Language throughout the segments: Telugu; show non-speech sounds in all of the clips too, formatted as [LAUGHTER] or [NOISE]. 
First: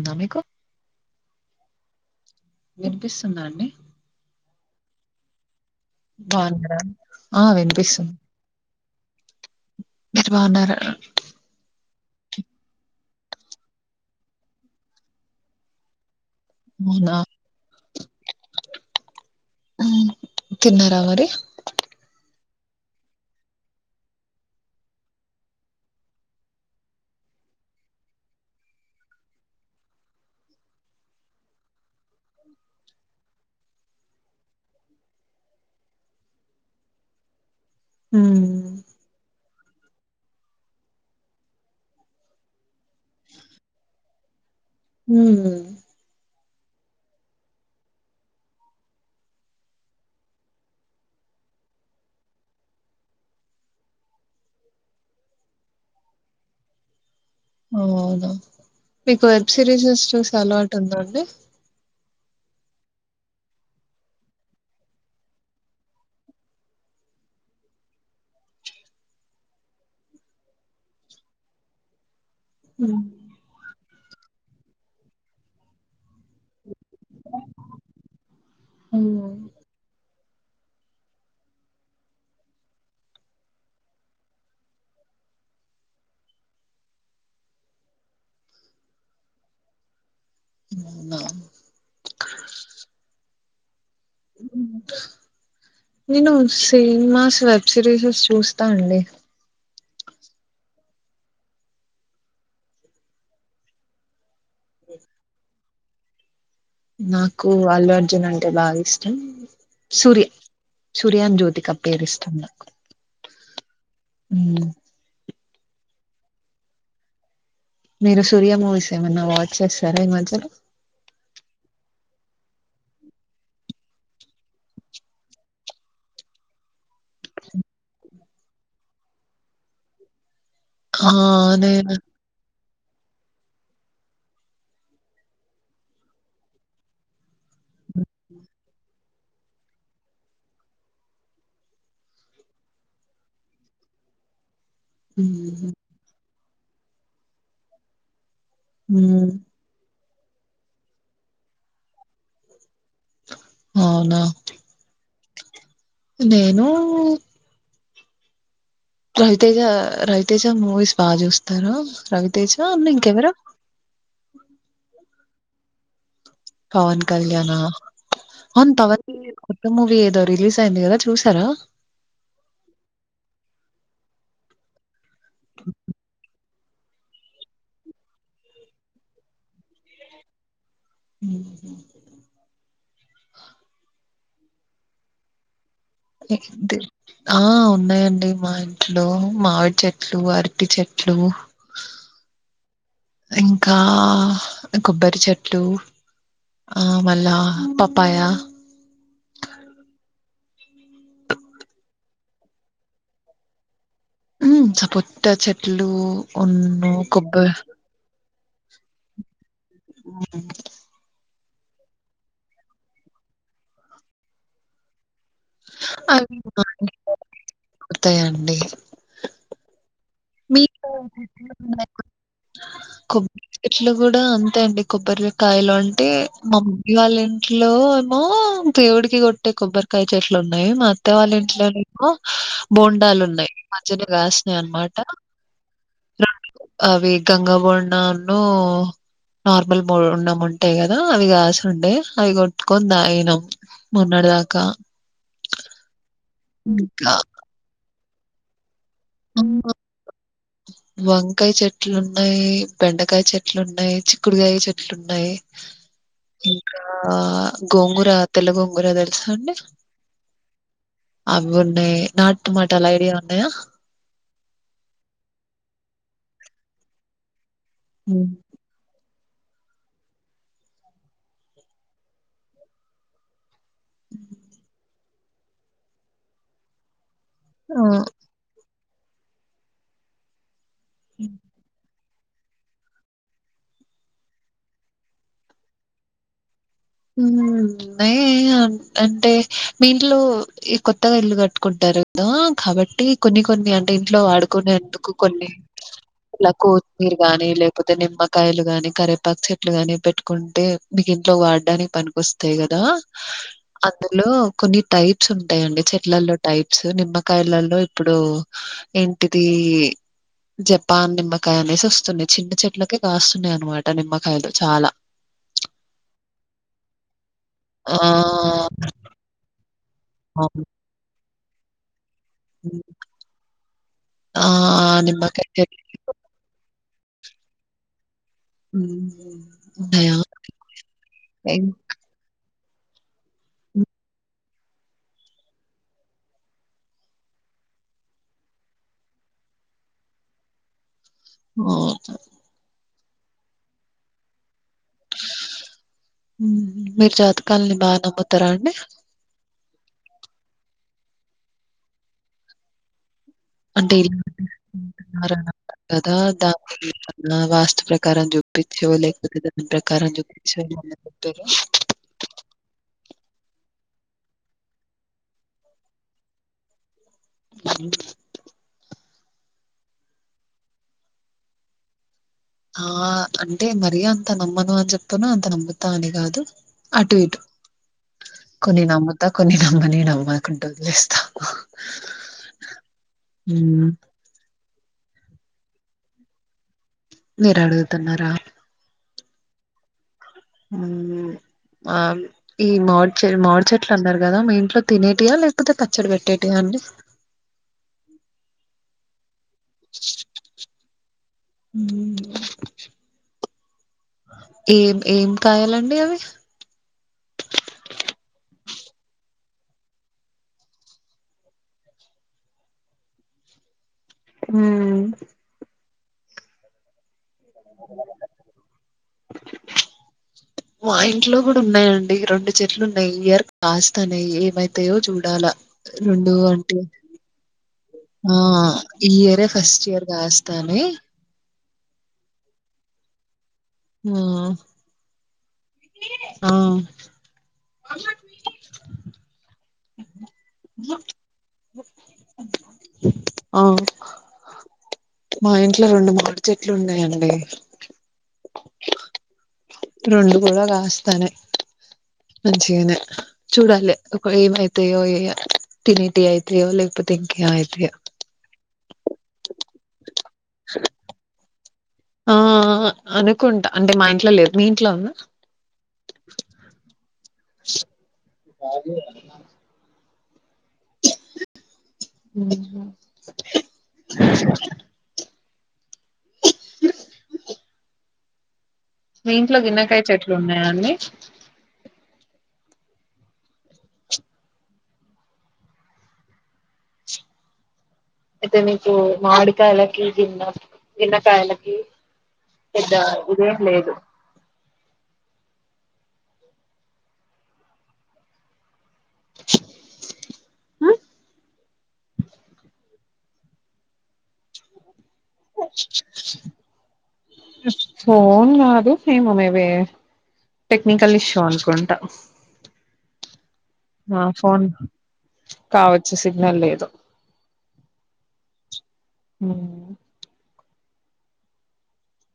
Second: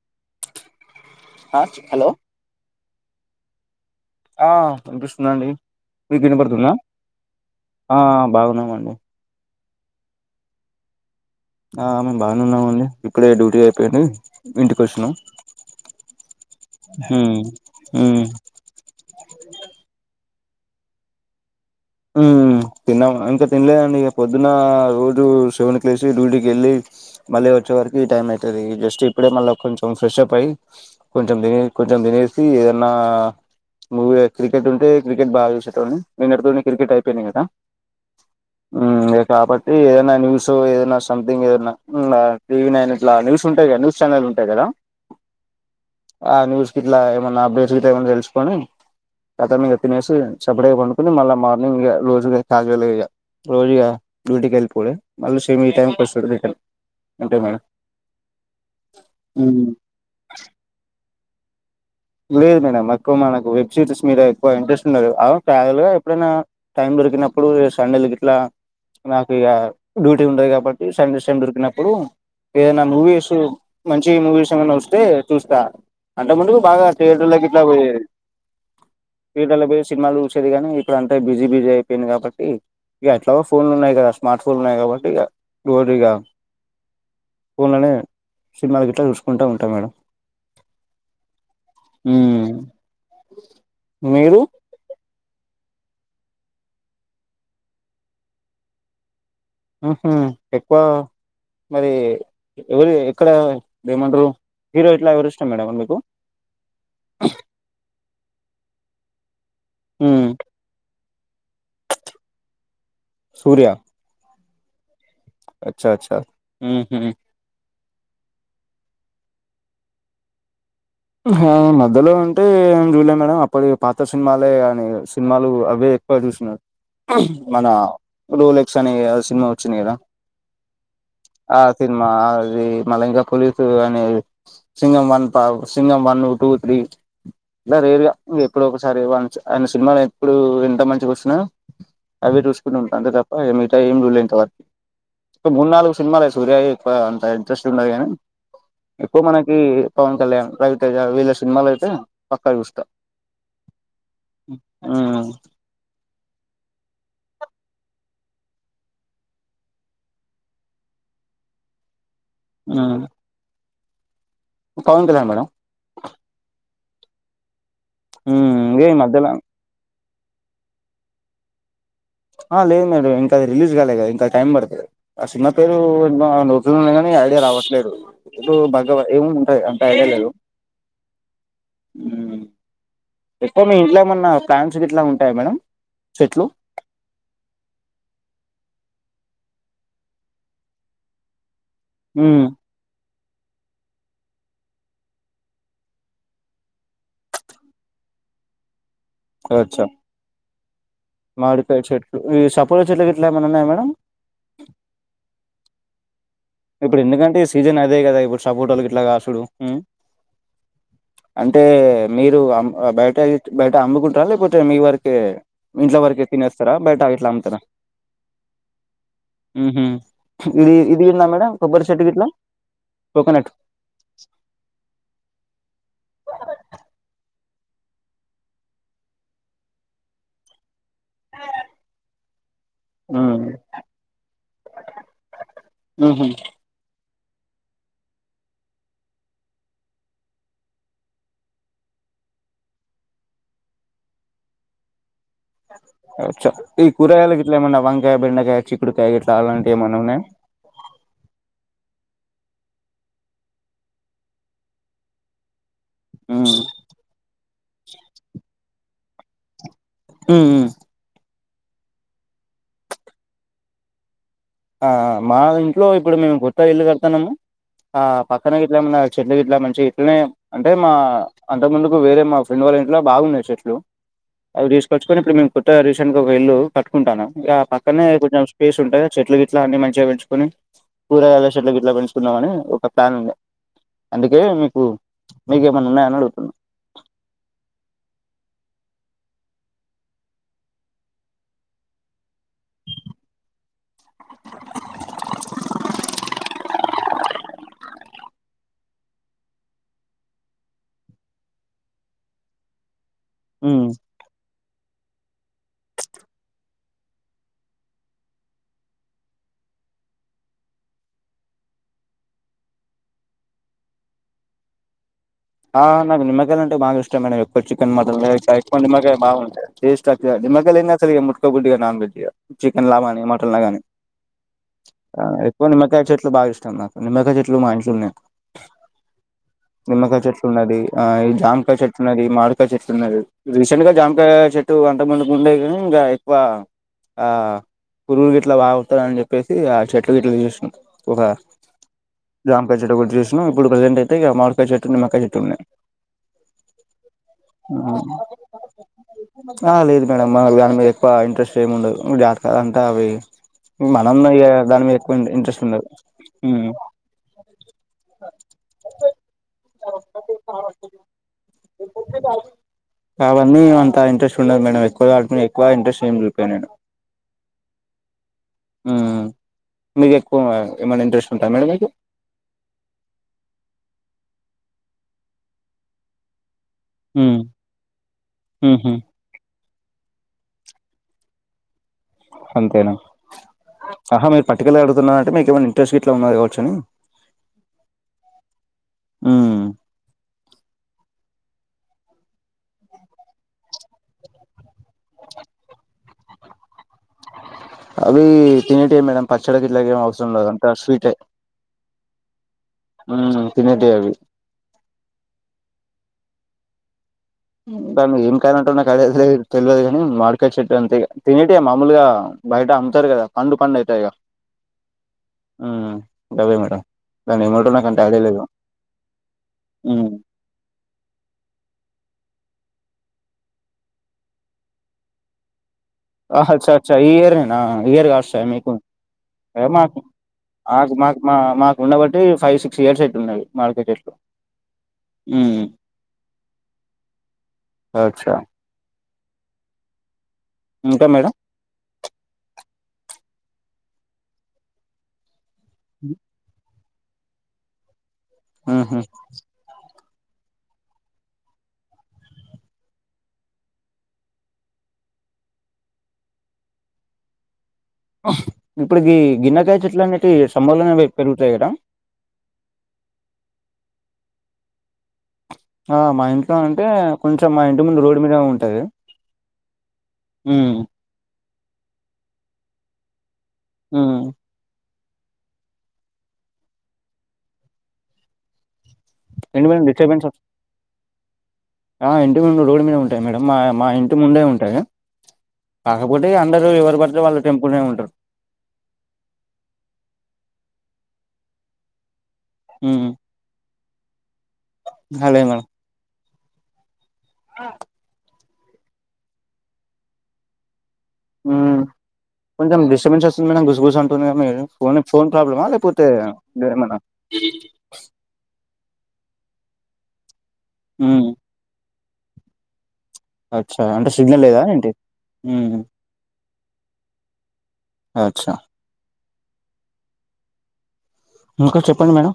ఉందా మీకు హలో వినిపిస్తుంద అండి ఆ పనిపిస్తుందండి మీక ఎన్ని పడుతుంద బాగున్నారా ఆ ఆ వినిపిస్తుంది బాగున్నామ అండి మీరు బాగున్నారు ఆ మేము బాగానేన్నాము అండి ఇప్పుడే డ్యూటీ అయిపోయింది ఇంటికి వచ్చినం అవునా హ మ్మ్. తిన్నారా మరి తిన్నాము ఇంకా తినలేదండి ఇక పొద్దున రోజు సెవెన్ క్ లేసి డ్యూటీకి వెళ్ళి మళ్ళీ వచ్చే వరకి టైం అవుతుంది జస్ట్ ఇప్పుడే మళ్ళీ కొంచెం ఫ్రెష్ అప్ అయ్యి కొంచెం తినే కొంచెం తినేసి ఏదన్నా మూీ క్రికెట్ ఉంటే క్రికెట్ బాగా చసేని నేను క్రికెట్ అయిపోయి కదా హ ఉమ్ కాబట్టి ఏదైనా న్యూస్ ఏదైనా సంథింగ్ ఏదైన్నా టీవీ నైన్ ఇట్లా న్యూస్ ఉంటా కద న్యూస్ ఛానల్ ఉంటాయి కదా హ ఆ న్యూస్ కి ఇట్లా ఏమైన్నా అప్డేట్స్ కితే ఏమైన్నా తెలుసుకొని కత మీ తినేసి సబడేగా పండుకుని మళ్ళీ మా ఇం రోజుగా క్యాజువల్ గా రోజుగా డ్యూటీకి వెళ్ళిపోయి మళ్ళీ సేమ్ ఈ టైమ్కి వస్తుం అ అవునా మీకు వెబ్ సిరీసెస్ చూసే అలవాటు ఉందా అండి లేదు మేడం ఎక్కువ మనకు వెబ్ సిరీస్ మీద ఎక్కువ ఇంట్రెస్ట్ ఉండదు. క్యాజవలుగా ఎప్పుడైనా టైం దొరికినప్పుడు సండేలకి ఇట్లా నాకు ఇక డ్యూటీ ఉంటది కాబట్టి సండేస్ టైమ్ దొరికినప్పుడు ఏ నాన్న మ్మ్. ఉఊవసు మంచి మూవీస్ నూస్తే చూస్తా అంట ముందుకు బాగా థియేటర్లకి ఇట్లా పోయిే మ్మ్. థియేటర్లో పోయి సినిమాలు చూసేది కానీ ఇప్పుడు అంతా బిజీ బిజీ అయిపోయింది కాబట్టి ఇక ఎట్లాగో ఫోన్లు ఉన్నాయి కదా స్మార్ట్ ఫోన్లు ఉన్నాయి కాబట్టి ఇక డోరీ ఇక ఫోన్లోనే సినిమాల గ ఇట్లా చూసుకుంటూ ఉంటాం మేడం ఉన్నా హ్మ్ మీరు నేను సినిమాస్ వెబ్ సిరీస్ చూస్తా అండి ఊహూ ఎక్కువ మరి ఎవరు ఎక్కడ ఏమంట్రు హీరో ఇట్లా ఎవరు ఇష్టం మేడం మీకు నాకు అల్లుఅర్జున్ అంటే బాగిష్. హ సూర్య మ్మ్ సుర్యాన్ జ్యోతిక పేరిష్టం నాకు. సూర్య ఉమ్ చ చ ఉమ్హూ మీరు సూర్యా మూవీసేమన్న వాచ్చేసారా ఈ మధ్యలో. హ మధ్యలో అంటేం జూల్ల మేడం అప్పడివే పాత సినిమాలే అని సినిమాలు అవే ఎక్కువ జూష్న. మన రోలెక్స్ అనే ఇగ సినిమా వొచ్చింది గదా. ఆ నేను సిన్మాది. మళ్ళి ఇంక పోలీసు అనే సింఘం వన్ పా. సింఘం వన్ను టూ త్రీ [UNINTELLIGIBLE] రేర్గా ఇంగెప్పుడో ఒగసారి వన్ చ్ ఆయన సినిమాలెప్పుడూ ఎంత మంచిగొచ్చినా అవే జూస్కుంటుంటా అంతే తప్ప ఎనీ టైమ్ [UNINTELLIGIBLE] మ్మ్. మూన్నాల్గు సినిమాలేస్ సూర్యది ఎక్కువ అంత ఇంట్రస్టుండద్ గానీ ఎక్కువ్ హ్మ్ మనకి పవన్ కళ్యాణ్ రవితేజ వీల్ల సినిమాలైతే పక్కా జూస్తా. ఉమ్ అ నేనూ రవితేజ రవితేజ మూవీస్ బా జూస్తాను రవిత్. తేజా మ్మ్ అన్నింకెవరో పవన్ కళ్యాణ్ మేడం. పవన్ కళ్యాణా ఔన్ ఇదే ఈ పవణ్ ది మధ్యలో కొత్త మూవి ఏదో రిలీజైంది గద చూసారా ఆ లేదు మేడం ఇంక రిలీజ్ కాలేగ ఇంకా టైం పడ్తది. అ షిన్మపేరు [UNINTELLIGIBLE] [UNINTELLIGIBLE] గానీ ఐడియా రావట్లేదు ఇడు బగ్గర ఏమేముంటాయి అంత ఐడియా లేదు. ఉమ్హూ ఎక్కువ మీ ఇంట్లో ఏమన్నా ప్రాన్స్ గిట్ల ఉంటాయా మేడమ్. [UNINTELLIGIBLE] ఆ ఉన్నాయండి మా ఇంట్లో మావిడ్ చెట్లు అర్టి చెట్లు ఉమ్ ఇంకా కొబ్బరి చెట్లు ఆ మళ్ళా పపాయ. అచ్చా మాడికాయ చెట్లు ఈ సపోటా చెట్లు గిట్లా ఏమైనా ఉన్నాయా మేడం. ఉహ్మ సపోటా చెట్ ట్లు ఇప్పుడు ఎందుకంటే. ఈ సీజన్ అదే కదా ఇప్పుడ్ సపోర్టల్ గిట్లా గాసుడు. ఆహ్ అంటే మీరు ఆమ్ బయట గిట్ బయట అమ్ముకుంట్ర. లేపోతే మీ వరక్ కె మీ ఇంట్ల వరకే అవి తినేస్తారా. బయటా గిట్లా అంతాదా. కొడతాయండి. ఉహ్మ్ హు ఇది మీకు ఇది [UNINTELLIGIBLE] మేడం కొబ్బరి చెట్టు గిట్లా కొబ్బరి కోకోనట్ చెెట్లు కూడా అంతే అండి. కొబ్బరికాయలాం అంటే మా మమ్మీ వాళ్ళ ఇంట్లో మో దేవుడికి కొట్టే కొబ్బరికాయ చెట్లు ఉన్నాయి. మా ఆత్ త్త వాాళ ఇంట్లో నేమో బోండాలు ఉన్నాయి. మా చెట్లకు కాసినై అనమాట ఉహ్ హు అవి గంగ బోడంను, నార్మల్ బోన్డం ఉంటాయి కదా. అవి కాసుండే అవి కొట్టుకొని తాగినం. మొన్నట్ దాకా అచ్చ ఈ కూరయలు గిట్ల ఏమన్నా. వన్ వంకాయ్, బెండకాయ్, చిక్ ఇప్పుడు క్యా [UNINTELLIGIBLE] గట్ అలాంటి హ్మ్. ఏమన్నా ఉన్నాయ్యా. వంకాయ చెట్లున్నాయి, బెండకాయ చెట్లు ఉన్నాయి, చిక్కుడుకాయ చెట్లు ఉన్నాయి. ఉ ఇంకా గోంగూర, తెల గోంగూర అదడ్ అండ్ ఉహ్ ఉహ్ అవున్నయి. నాట్మాటాల ఐడియా ఉన్నాయ్యా. ఆహ్ ఆ మా ఇంట్లో ఇప్పుడు మేము కొత్త ఇల్లు కడతన్నాము. ఆ పక్కన గిట్ల ఏమన్న చెట్లూ గిట్లా మంచి ఇట్లనే అంటే. మా అంతకు ముందుకు వేరే మా ఫ్రెండ్ వాళ్ళ ఇంట్లో బాగునాయి చెట్లు. అవి తీసుకొచ్చుక్ కొని ఇప్పుడు మేం కొత్తగా రసెట్గా ఒక ఇల్లు కట్టుకుంటానం. ఇగా ఆ పక్కనే కొంచం స్ ప్లేస్ ఉంటే చెట్లు గిట్ ట్లా అన్ని మంచిగా పెంచుకొని. కూరగాయల చెట్లు గిట్ల పెంచుక్ న్నా అని ఒక ప్లాన్ ఉంది అందుకే మీకు మీకు ఏమన్న ఉన్నాయని అడుగుతున్నా మ్ ఉన్నాయి అంటే మీ ఇంట్లో ఈ కొత్తగా ఇల్లు కట్టుకుంటారు కదా కాబట్టి కొన్ని కొన్ని అ ఇంట్లో వాడుకునే ఎందుకు కొన్ని ఇలా కో మీరు గాని లేకపోతే నిమ్మకాయలు గాని కరేపాకు చెట్లు గాని పెట్టుకుంటే మీగి ఇంట్లో వాడు డాని పనికొస్తాయి కదా ఉమ్ అందులో కొన్ని టైప్స్ ఉంటయండి చెట్లల్లో టైప్స్ నిమ్మకాయలలో ఇప్పుడు ఏంటిదిీ జపాన్ నిమ్మకాయ అనేసి ఒస్తున్నాయి చిన్న చెట్లకి కాస్తున్నాయి అనమాట నిమ్మకాయలు చాలా ఆ మరి నిమ్మ ంటె బా ఇష్టం మేడం ఎక్కడు చికెన్ ఆ! మటన్ చయిం మగ బాగుంటాయి టేస్ట్ అత్తదండి అవును. మగల్సరి గుడ్డిగా నాన్ వెజ్ యా హ్మ్. చికెన్ లా గానీ మటన్ లా గాని ఆ! ఎక్కువ నిమ్మకాయ చెట్లు బాగా ఇష్టం నాకు నిమ్మకాయ్ చెట్లు మా ఇంట్లున్నయ్ మ్ దయా ది ఆ ఇ జాంకా చెట్టున్నది మాడికాయ్ చెట్టున్నది రీసెంట్గా జామ్ కాయ్ చె చెట్టు వంట మందుకు ఉండే కాని గా ఇంకా ఎక్కువ ఆ పురుగులు గట్లా బాగాస్తయ్ అని చెప్పేసి ఆ చెట్లు గట్లా చూస్తు ఒక ఓహ్! జమ్కాకాయ్ చెట్టు చేసినం ఇప్పుడు ప్రజెంట్ అతే మాడికాయ్ చెట్ మ్ మీరు జాతకాలని బాగా నమ్ముతారా అండి ఏ లేదు మేడంమ్ దాని మీద ఎక్కువ ఇంట్రెస్ట్ ఏమిముండదు జాతక అంతా అవి అంటే మనం ఇగ దాని మీద ఎక్కువ ఇలా ఇంట్రెస్ట్ ఉండదు కదా దా ఉమ్ వాస్తు ప్రకారం చూపించేవ లేకపోతే వి ప్ర జక్తిషరు ఎంత ఇంట్రస్ట్ ఉండదు మడం ఎక్కువ ఆటో మీద ఎక్కువ ఇంట్రెస్ ఏమ్ జూపియనేను అ మ్ మీకు ఎక్కువ ఏమైనా ఇంట్రెస్ట్ ఉంటాయా మేడం మీకు ఆ అంటే మరీ అంత నమ్మను అని చెప్పను అంత నమ్ముతా అని కాదు అటు ఉమ్ ఇటు కొన్ని ఉహు నమ్ముతా కొన్ని నమ్మనీ నవ మాకుంట వల్లే స్త అంతేన అహ మీర్ పటికల అడుతున్నాంటే మీకు ఏమనా ఇంట్రెస్ట్ గిట్ట ఉన్నది గావచ్చని మీరు అడుగుతున్నారా మ్ మ్ ఆ ఈ మాడిచె మాడి చెట్లు అన్నారు గదా మీ ఇంట్లో తినేటియా లేకపోతే పచ్చడి పెట్టేటియా అండి అవి తనిటీ మేడం పచ్చడికి ఇట్లాక ఏమి అవసరం లేదు అంట స్వీటే మ్మ్. ఊ తినేటి అవి. ఏం ఏం కాయాలండి అవి దాన్ని ఏం కాయ అంటో నాకు ఐడియా తె తెలియదు కాని, మార్కెట్ చెట్టు అంతే తినేట్వె మామూలుగా బయట అమ్ముతారు కదా పండు పండు అవుతా ఇక. ఊ ఆ అదే మేడం దాన్ని ఏమంటరో నాకంత ఐడియా లేదు ఉమ్ మా ఇంట్లో కూడా ఉన్నాయండి రెండు చెట్లున్నాయి ఈయర్ కాస్తన్నాయి ఏమైతాయో చూడాలా. రెండు ఆ అచ్చ అంటే అచ్చ ఇయర్ ఎన ఇయర్ ఆ కాస్తాయా మీకు ఈ ఇయరే ఏ ఫస్ట్ మాకు ఇయర్ కాస్తాన్నాయి మాకు మాకు మాకు ఉన్నబట్టి ఫైవ్, సిక్స్ ఇయర్స్ అయితుందండి ఆ ఊ ఆ అచ్చా ఇంకా మేడం [INAUDIBLE] [UNINTELLIGIBLE] ఆ మా ఇంట్లో రెండు మూడు చెట్లు ఉన్నాయండి. అండి ఆహా రెండు కూడా కాస్తానే మంచిగానే చూడాలి ఒక ఏమై తేయోఏయ తినేటిఅయితయో లేకాపోతే ఇంకేమయితాయో. వహ్ ఇప్పుడుకి గిన్నెకాయ చెట్లన్న ఇవి సమ్మర్ లోనే పెరుగుతాయ్ కదా. ఆహ అనుకుంటా అంటే మా ఇంట్లో లేదు మీ ఇంట్లో ఉందా. ఆ మా ఇంట్లో అంటే కొంచెం మా ఇంటి ముందు రోడ్డు మీద కాజు ఊ ఉహు ఉమ్ [UNINTELLIGIBLE] మీ ఇంట్లో ఎండు మిరప గిన్నెకాయ డిస్టర్బెన్స్ చెట్లు ఉన్నాయాండి. [INAUDIBLE] ఆ ఇంటి ముందు రోడ్డు మీద ఉంటాయి మేడం. మా మా ఇంటి ముందే ఉంటాయి, కాకపోతే అందరు ఎవరు పడితే వాళ్లు తెంపుకునే ఉంటారు. అయితే మీకు మాడికాయలకి గిన్న గన్నకాయలకి పెద్ద ఇదేం లేదు. అ లే మేడం ఆ [UNINTELLIGIBLE] ఉ కొంచెం డిస్టబెన్సు వొ స్తుంది మేడం గుస్గుస్ అంటు ఫోన్ ఫోన్ ప్రాబ్లమా లేకపోతే ఏమన్నా ఫోన్ కాదు ఏమో మేబి టెక్నికల్ హ్మ్. ఇష్యూ అనుకుంటా అచ్చా! అంటే ఆ సిగ్నల్ లేదా ఫోన్ ఏంటి? హ్మ్. కావచ్చు సిగ్నల్ లేదు అచ్చా ఉ ఇంకా చెప్పండి మేడం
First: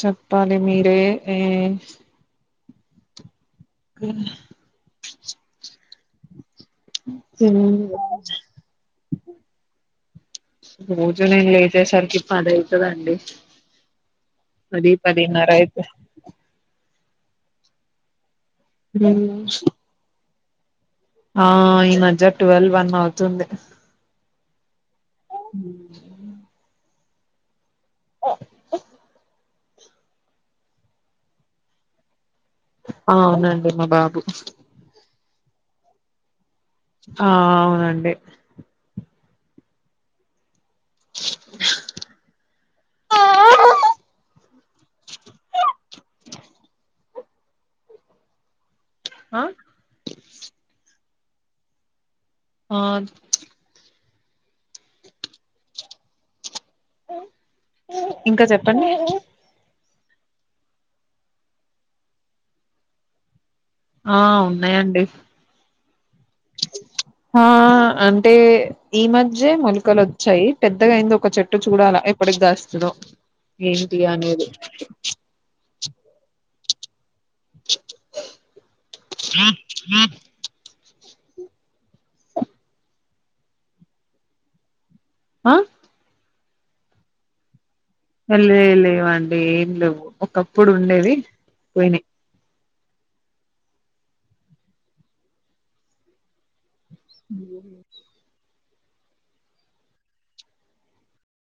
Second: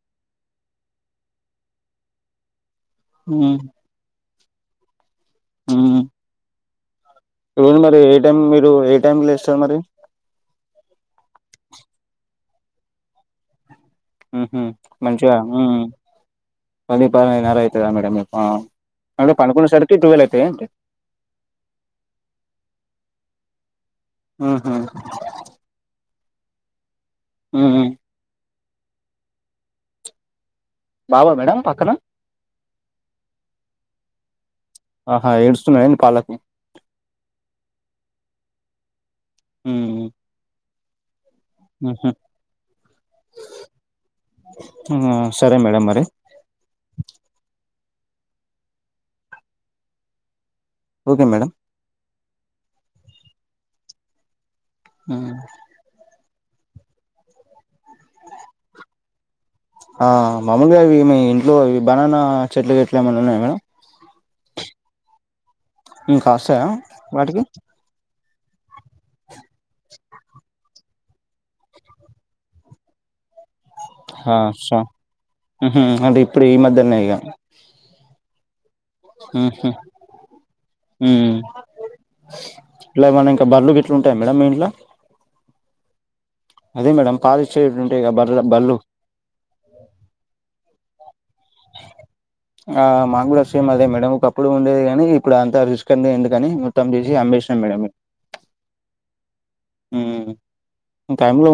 చెప్పాలి మీరే ఎ ఉ అ ఉ ఇడు మరి ఏ టైం మీరు ఏ టైమ్ లో ఇస్తారు మరి రోజు నేను లేచేసరికి పది అయితదండి ఊహు పది మంచిగ పదిన్నర ఉ అయితే [UNINTELLIGIBLE] అ అంటే పడుకునేసరికి ట్వెల్వ్ ఏంటి ఆ ఈ మధ్య ట్వెల్వ్ వన్ అవుతుంది ఆహ ఉ బావ మేడం పక్కన ఆ అవునండి మా బాబు ఆహా ఏడుస్తున్నాడా ఏంటి పాలకు ఆ అవునండి ఉ ఆ సరే మేడం మరి ఆ ఓకే మేడం ఆ ఆ ఇంకా చెప్పండి ఆ మామూలుగా ఇవి మీ ఇంట్లో ఇవి బనానా చెట్లు గిట్ల ఏమైనా ఉన్నాయా మేడం ఆ ఉన్నాయండి ఇంకా అస్తయా వాటికి? టే ఈ మధ్యే మొలకలు వచ్చాయి. పెద్దగా అయింది ఒక చెట్టు చూడాలా, ఎప్పటికి గాస్తదో? హా చ్చ ఉమ్, అంటే ఇప్పుడె ఈ మధ్య నయిగా ఆ ఆ ఉమ్ ఇలా ఎమన్న ఇంకా బర్లు గిట్ల ఉంటాయ మేడమ్ మీ ఇంట్ల? ఆ? అదే మేడమ్ పాలిచ్ లేదు లేవండి ఏం లేవు, ఒక్క ప్పుడు ఉండేవి, పోయినయి. ఆ మాగ్గుడా సేమ్ అదే మేడం, ఒకప్పుడు ఉండేది కని ఇప్పుడు అంత రిస్క్ అంత్ ఎందుకని. ప్పేసి అమ్మేసినం మేడం మేము. ఉమ్ టైంల